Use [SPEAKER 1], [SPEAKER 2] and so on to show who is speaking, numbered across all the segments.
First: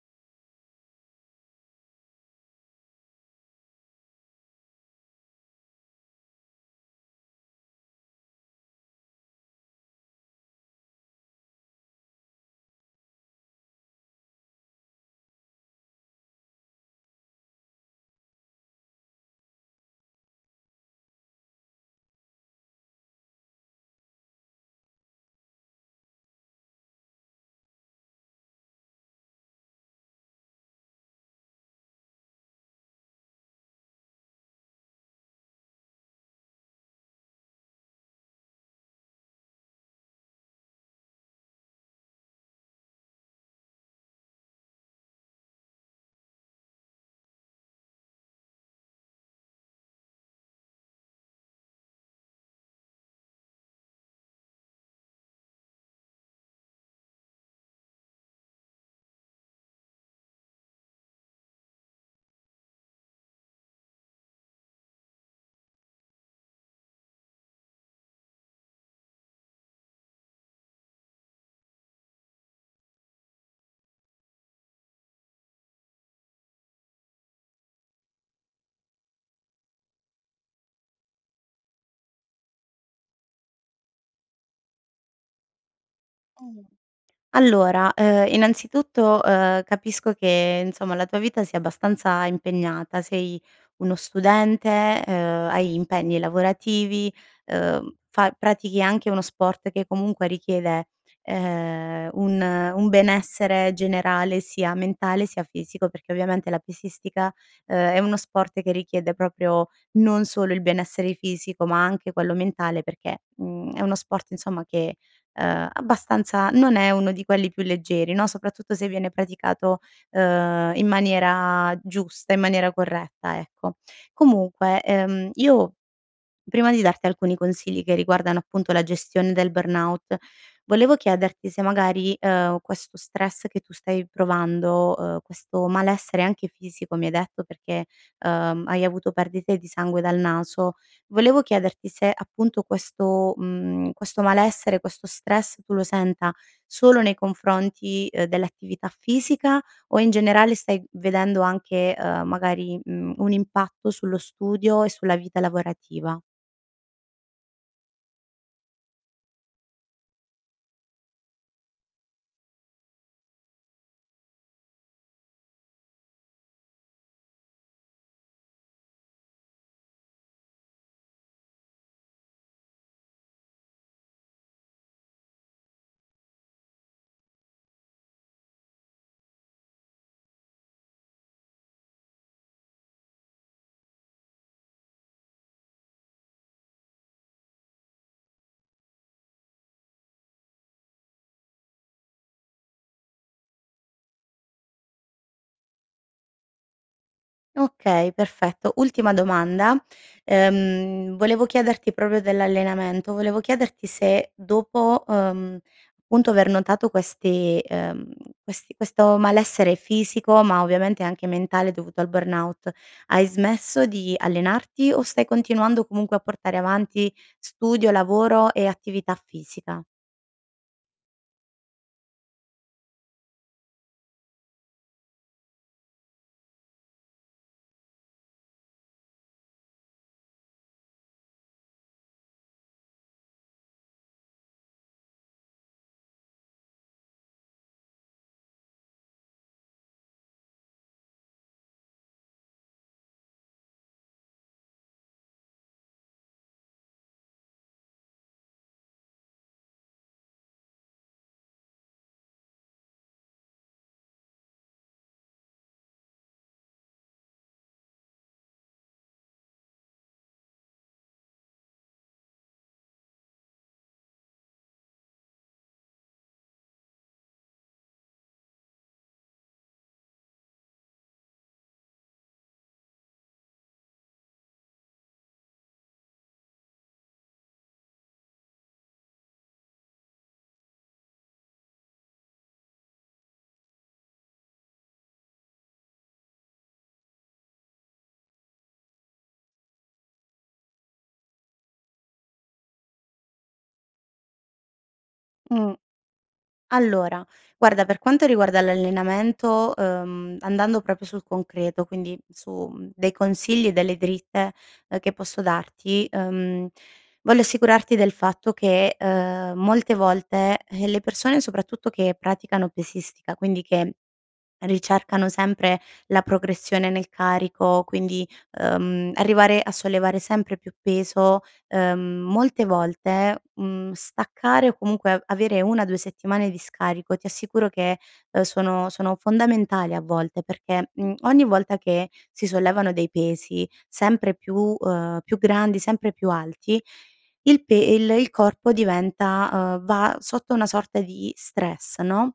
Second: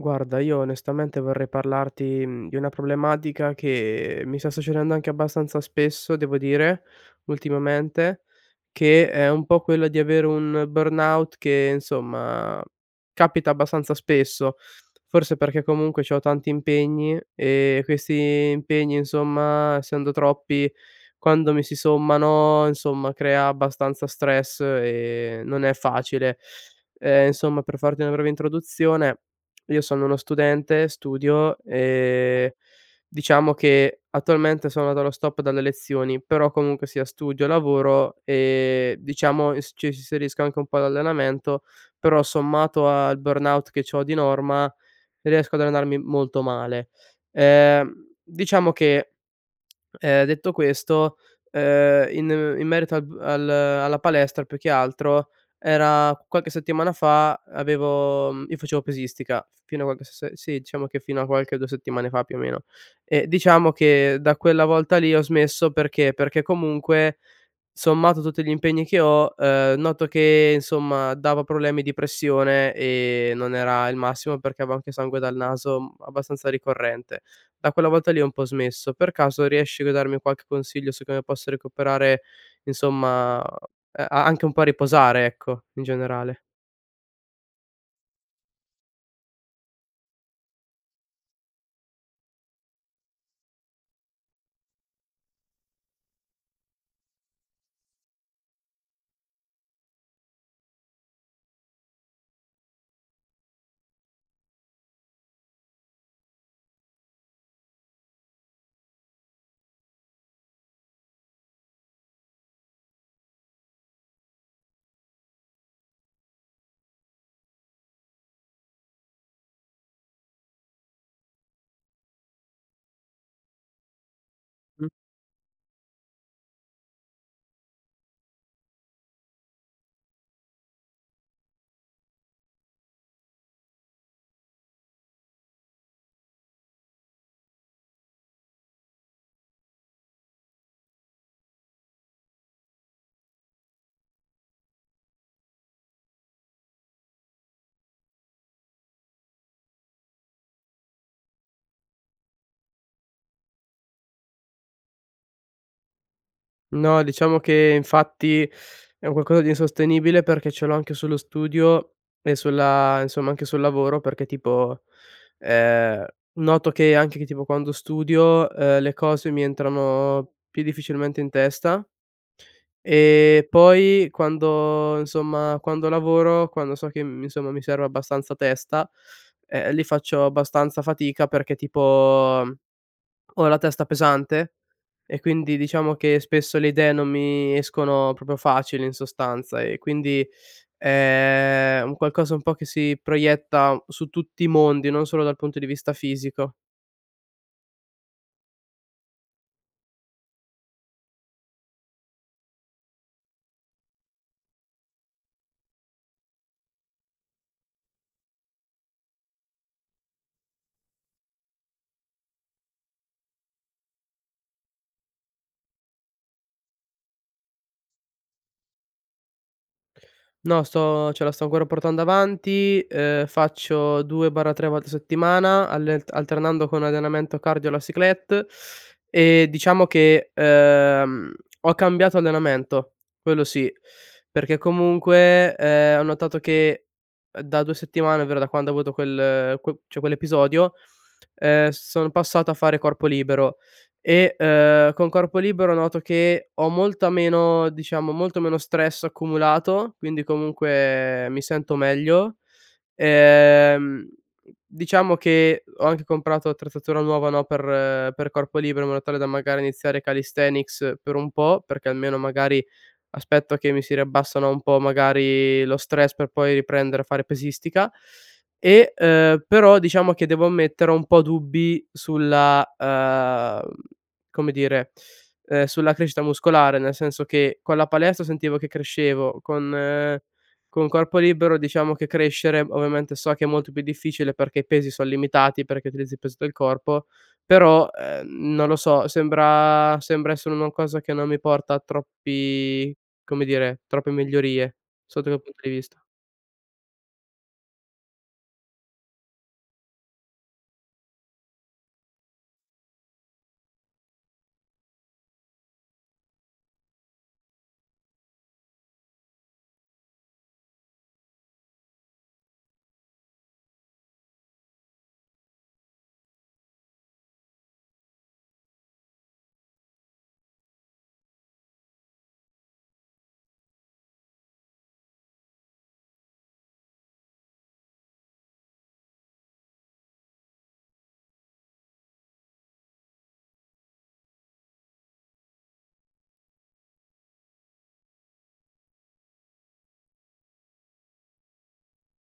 [SPEAKER 1] Guarda, io onestamente vorrei parlarti, mhmm, di una problematica, che mi sta succedendo anche abbastanza spesso devo dire, ultimamente che è un po' quello di avere un burnout che insomma, capita abbastanza spesso. Forse perché comunque c'ho tanti impegni, e questi impegni, insomma, essendo troppi quando mi si sommano, insomma crea abbastanza stress e non è facile. Ehm, insomma per farti una breve introduzione: io sono uno studente, studio e diciamo che attualmente sono dallo stop dalle lezioni, però comunque, sia studio lavoro, ehm, diciamo s ci inserisco anche un po' d'allenamento, però sommato al burnout che c'ho di norma, riesco ad allenarmi molto male. Ehm, diciamo che, ehm, detto questo, ehm, in in merito al b al alla palestra, più che altro, era qualche settimana fa avevo, mhmm, io facevo pesistica fino a qualche se sì diciamo che fino a qualche 2 settimane fa più o meno; e diciamo che da quella volta lì ho smesso, perché, perché comunque sommato tutti gli impegni che ho, ehm, noto che, insomma, dava problemi di pressione e non era il massimo, perché avevo anche sangue dal naso abbastanza ricorrente. Da quella volta lì ho un po' smesso. Per caso, riesci a darmi qualche consiglio, su come posso recuperare, insomma, a anche un po' a riposare ecco in generale.
[SPEAKER 2] Oh, allora, ehm, innanzitutto ,ehm, capisco che insomma la tua vita sia abbastanza impegnata, sei uno studente, ehm, hai impegni lavorativi, ehm, fa pratichi anche uno sport, che comunque richiede, ehm, un un benessere generale, sia mentale, sia fisico. Perché, ovviamente la pesistica, ehm, è uno sport che richiede proprio non solo il benessere fisico, ma anche quello mentale, perché, mhmm, è uno sport insomma che, ehm, abbastanza non è uno di quelli più leggeri, no, soprattutto se viene praticato, ehm, in maniera giusta in maniera corretta, ecco. Comunque,
[SPEAKER 1] Mh-mh.
[SPEAKER 2] ehm, io prima di darti alcuni consigli, che riguardano appunto la gestione del burnout, volevo chiederti se magari, ehm, questo stress che tu stai provando, uhm, questo malessere anche fisico mi hai detto, perché ehm, hai avuto perdite di sangue dal naso, volevo chiederti se appunto questo, mhmm, questo malessere questo stress tu lo senta solo nei confronti, eh, dell'attività fisica o in generale stai vedendo anche, ehm, magari, mhmm, un impatto sullo studio e sulla vita lavorativa?
[SPEAKER 1] No, diciamo che infatti, è un qualcosa di insostenibile, perché ce l'ho anche sullo studio e sulla insomma anche sul lavoro; perché tipo, ehm, noto che anche che tipo quando studio, uhm, le cose mi entrano più difficilmente in testa, e poi quando insomma quando lavoro, quando so che, mhmm, insomma mi serve abbastanza testa, ehm, lì faccio abbastanza fatica perché, tipo ho la testa pesante, e quindi diciamo che spesso le idee non mi escono proprio facili, in sostanza, e quindi è un qualcosa un po' che si proietta su tutti i mondi, non solo dal punto di vista fisico.
[SPEAKER 2] Okay, perfetto. Ultima domanda, ehm, volevo chiederti proprio dell'allenamento; volevo chiederti se dopo, uhm, punto aver notato questi ehm, questi questo malessere fisico, ma ovviamente anche mentale dovuto al burnout hai smesso di allenarti o stai continuando comunque a portare avanti studio, lavoro e attività fisica?
[SPEAKER 1] No, sto cioè la sto ancora portando avanti, ehm, faccio 2/3 volte a settimana alle alternando con allenamento cardio e la cyclette, e diciamo che, uhm, ho cambiato allenamento, quello sì, perché comunque, ehm, ho notato che, uhm, da 2 settimane, ovvero da quando ho avuto quel qu cioè quell'episodio, uhm, sono passato a fare corpo libero e, uhm, con corpo libero, noto che ho molta meno diciamo, molto meno stress accumulato, quindi comunque mi sento meglio. Ehm, diciamo che ho anche comprato l'attrezzatura nuova, no, per per corpo libero in modo tale da magari iniziare calisthenics per un po', perché almeno magari aspetto che mi si riabbassano un po', magari, lo stress per poi riprendere a fare pesistica, e, uhm, però diciamo che devo ammettere, ho un po' dubbi sulla, uhm, come dire, ehm, sulla crescita muscolare, nel senso che: con la palestra sentivo che crescevo, con con corpo libero, diciamo, che crescere ovviamente, so che è molto più difficile, perché i pesi son limitati, perché utilizzi peso del corpo, però, uhm, non lo so, sembra sembra essere una cosa che non mi porta troppi come dire, troppe migliorie sotto quel punto di
[SPEAKER 2] Mh.
[SPEAKER 1] vista.
[SPEAKER 2] Allora guarda per quanto riguarda l'allenamento, uhm, andando proprio sul concreto quindi su, mhmm, dei consigli e delle dritte, ehm, che posso darti, mhmm, voglio assicurarti del fatto che, ehm, molte volte, eh, le persone soprattutto che praticano pesistica, quindi che ricercano sempre la progressione nel carico quindi, uhm, arrivare a sollevare sempre più peso, ehm, molte volte, mhmm, staccare o comunque a avere 1 o 2 settimane di scarico ti assicuro che, ehm, sono sono fondamentali a volte perché, mhmm, ogni volta che si sollevano dei pesi sempre più ehm, più grandi, sempre più alti il pe il il corpo diventa uhm, va sotto una sorta di stress no,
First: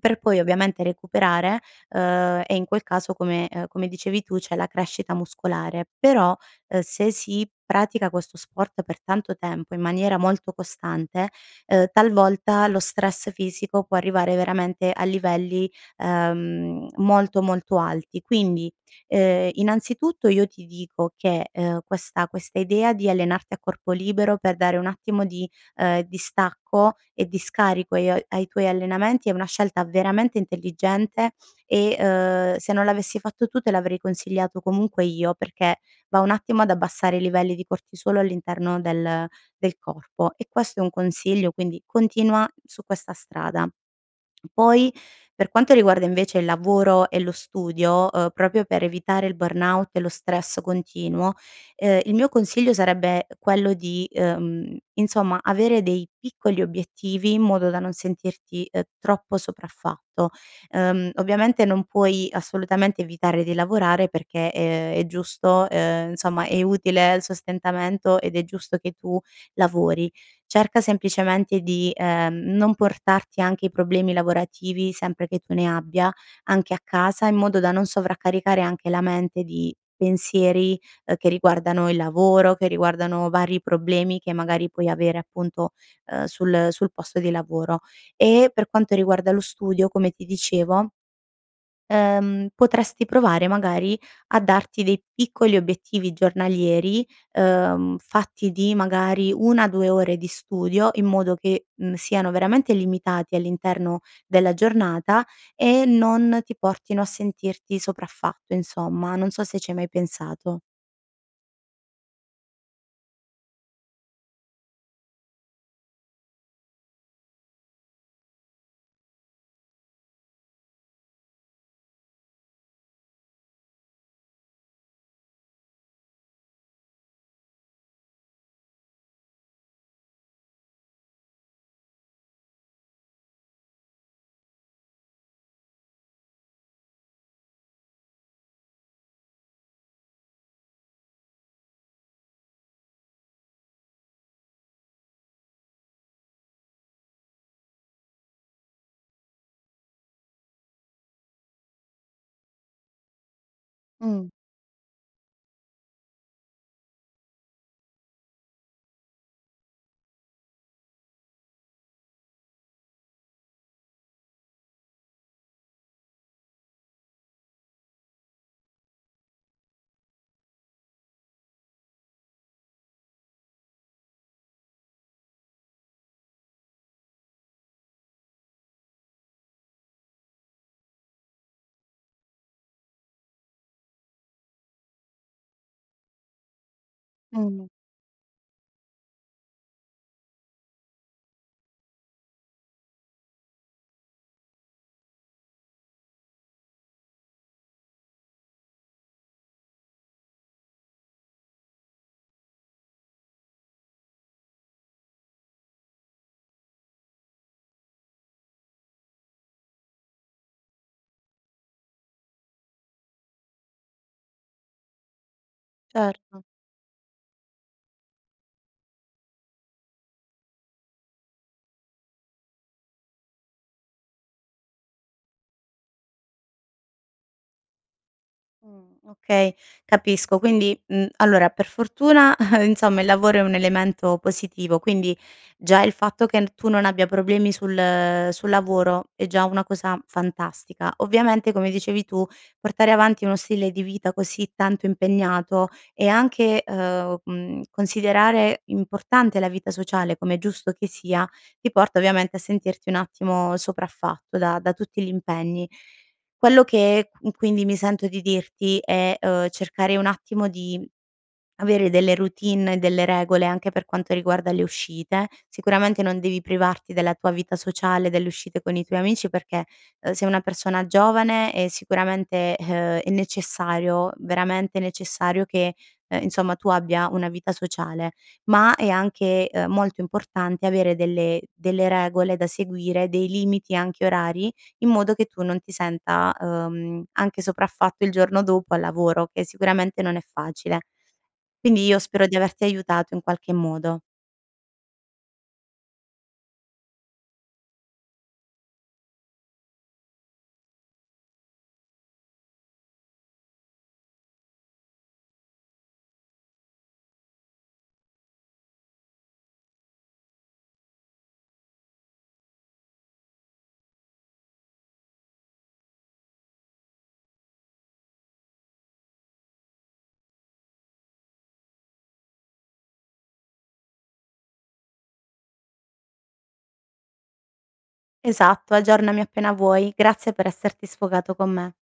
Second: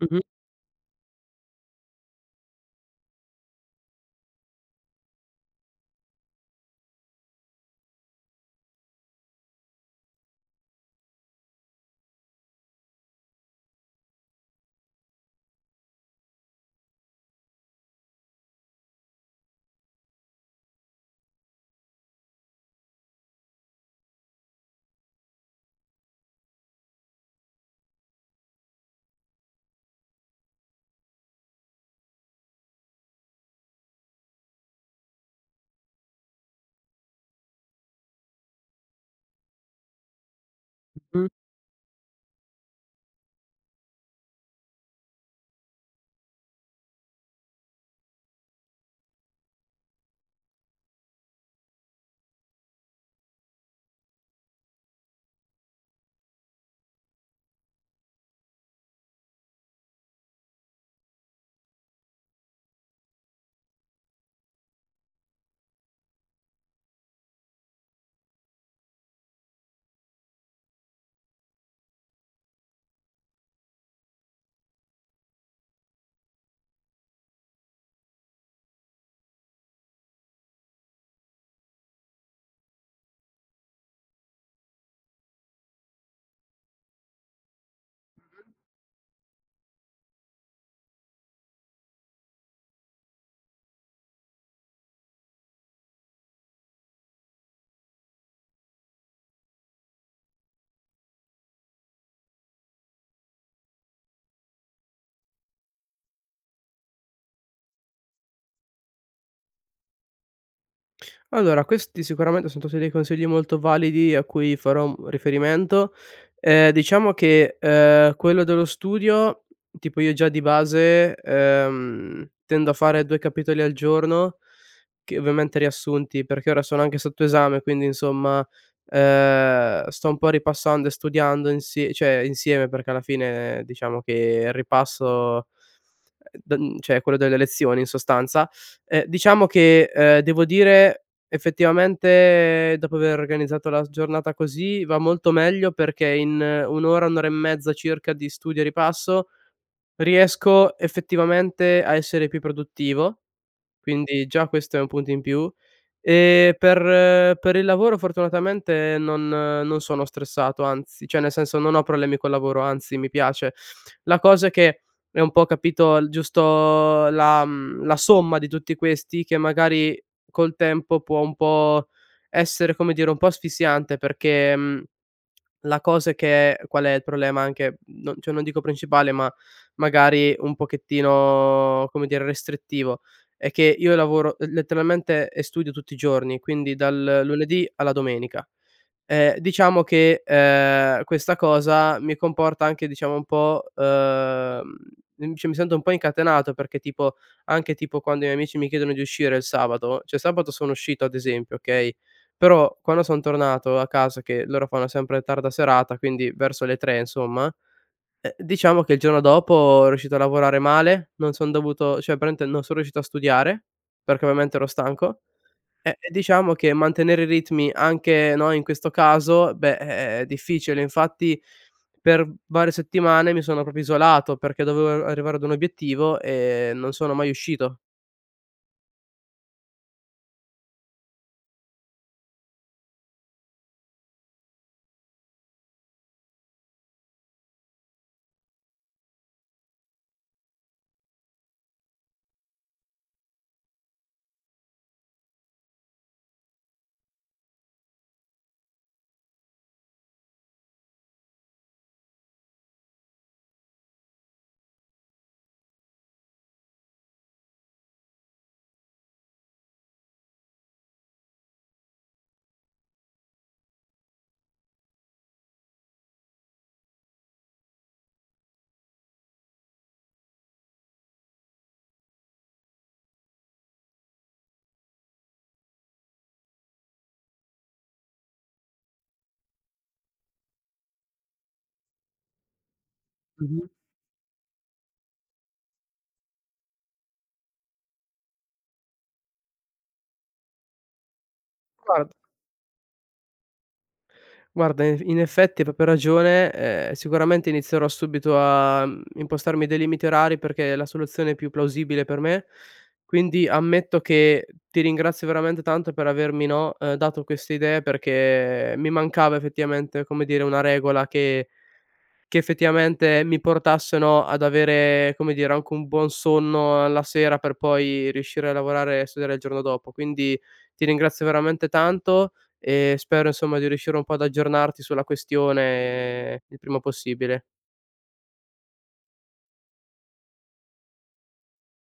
[SPEAKER 2] per
[SPEAKER 1] Mh-mh.
[SPEAKER 2] poi ovviamente recuperare, ehm, e in quel caso come, ehm, come dicevi tu c'è la crescita muscolare però, ehm, se si pratica questo sport per tanto tempo, in maniera molto costante, ehm, talvolta lo stress fisico può arrivare veramente a livelli, ehm, molto, molto alti. Quindi, ehm, innanzitutto io ti dico che, ehm, questa questa idea di allenarti a corpo libero per dare un attimo di, ehm, distacco e di scarico ai ai tuoi allenamenti è una scelta veramente intelligente e, uhm, se non l'avessi fatto tu te l'avrei consigliato comunque io, perché va un attimo ad abbassare i livelli di cortisolo all'interno del del corpo e questo è un
[SPEAKER 1] Mh-mh
[SPEAKER 2] consiglio, quindi continua su questa strada. Poi per quanto riguarda invece il lavoro e lo studio, uhm, proprio per evitare il burnout e lo stress continuo, ehm, il mio consiglio sarebbe quello di, uhm, insomma, avere dei piccoli obiettivi in modo da non sentirti, ehm, troppo sopraffatto. Ehm, ovviamente non puoi assolutamente evitare di lavorare, perché, ehm, è giusto, ehm, insomma è utile il sostentamento ed è giusto che tu lavori. Cerca semplicemente di, ehm, non portarti anche i problemi lavorativi, sempre che tu ne abbia, anche a casa in modo da non sovraccaricare anche la mente di pensieri, ehm, che riguardano il lavoro, che riguardano vari problemi che magari puoi avere appunto, ehm, sul sul posto di lavoro. E
[SPEAKER 1] Mh-mh.
[SPEAKER 2] per quanto riguarda lo studio, come ti dicevo, ehm potresti provare magari a darti dei piccoli obiettivi giornalieri, uhm, fatti di magari 1, 2 ore di studio in modo che, mhmm, siano veramente limitati all'interno della giornata e non ti portino a sentirti sopraffatto, insomma. Non so se ci hai mai pensato.
[SPEAKER 1] Allora, questi sicuramente son tutti dei consigli molto validi a cui farò, mhmm, riferimento. Ehm, diciamo che, ehm, quello dello studio tipo io, già di base, ehm, tendo a fare 2 capitoli al giorno, che ovviamente riassunti, perché ora sono anche sotto esame, quindi insomma, ehm, sto un po' ripassando e studiando insi cioè insieme, perché alla fine diciamo che il ripasso don cioè è quello delle lezioni in sostanza. E diciamo che, ehm, devo dire, effettivamente, dopo aver organizzato la s giornata così va molto meglio, perché in 1 ora, 1 ora e mezza circa di studio e ripasso riesco effettivamente a essere più produttivo, quindi
[SPEAKER 2] Mh.
[SPEAKER 1] già questo è un punto in più, e per per il lavoro fortunatamente non non sono stressato anzi, cioè nel senso, non ho problemi col lavoro anzi, mi piace. La cosa che è un po' capito il giusto la mhmm, la somma di tutti questi, che magari col tempo, può un po' essere, come dire, un po' asfissiante, perché, mhmm, la cosa è che qual è il problema, anche, mhmm, cioè non dico principale, ma magari un pochettino, come dire, restrittivo, è che io lavoro l letteralmente e studio tutti i giorni, quindi dal
[SPEAKER 2] Mh.
[SPEAKER 1] lunedì alla domenica. E diciamo che, ehm, questa cosa mi comporta anche diciamo un po' uhm, cioè mi sento un po' incatenato, perché tipo anche tipo quando i miei amici mi chiedono di uscire il sabato cioè sabato sono uscito ad esempio okay, però quando son tornato a casa che loro fanno sempre tarda serata, quindi verso le 3 insomma, eh, diciamo che il giorno dopo ero riuscito a lavorare male, non son dovuto cioè praticamente non son riuscito a studiare, perché ovviamente ero stanco, e
[SPEAKER 2] Certo.
[SPEAKER 1] diciamo che mantenere i ritmi, anche no, in questo caso beh è è è difficile, infatti per varie settimane mi sono proprio isolato, perché dovevo a arrivare ad un obiettivo e non sono mai uscito.
[SPEAKER 2] Mhmm, okay, capisco, quindi, mhmm, allora, per fortuna insomma il lavoro è un elemento positivo, quindi già il fatto che n tu non abbia problemi sul sul lavoro è già una cosa fantastica. Ovviamente come dicevi tu, portare avanti uno stile di vita così tanto impegnato e anche, uhm, mhmm, considerare importante la vita sociale com' è giusto che sia, ti porta ovviamente a sentirti un attimo sopraffatto da da tutti gli impegni. Quello che qu quindi mi sento di dirti è, uhm, cercare un attimo di avere delle routine e delle regole anche per quanto riguarda le uscite, sicuramente non devi privarti della tua vita sociale, delle uscite con i tuoi amici, perché, uhm, sei una persona giovane e sicuramente, uhm, è necessario, veramente necessario, che, uhm, insomma tu abbia una vita sociale, ma è anche, uhm, molto importante avere delle delle regole da seguire, dei
[SPEAKER 1] Mh-mh.
[SPEAKER 2] limiti anche orari, in modo che tu non ti senta, uhm, anche sopraffatto il giorno dopo al lavoro, che sicuramente non è facile. Quindi io
[SPEAKER 1] Guard
[SPEAKER 2] spero di averti aiutato in qualche modo.
[SPEAKER 1] Guarda invi in effetti hai proprio ragione, ehm, sicuramente inizierò subito a, mhmm, impostarmi dei limiti orari, perché è la soluzione più plausibile per me, quindi ammetto che ti ringrazio veramente tanto per avermi, no, uhm, dato queste idee perché mi mancava effettivamente, come dire, una regola che che effettivamente mi portasse, no, ad avere, come dire, anche un buon sonno alla sera, per poi riuscire a lavorare e studiare il giorno dopo. Quindi, ti ringrazio veramente tanto e spero insomma di riuscire un po' ad aggiornarti sulla questione, il prima possibile.
[SPEAKER 2] Esatto, aggiornami appena vuoi, grazie per esserti sfogato con me.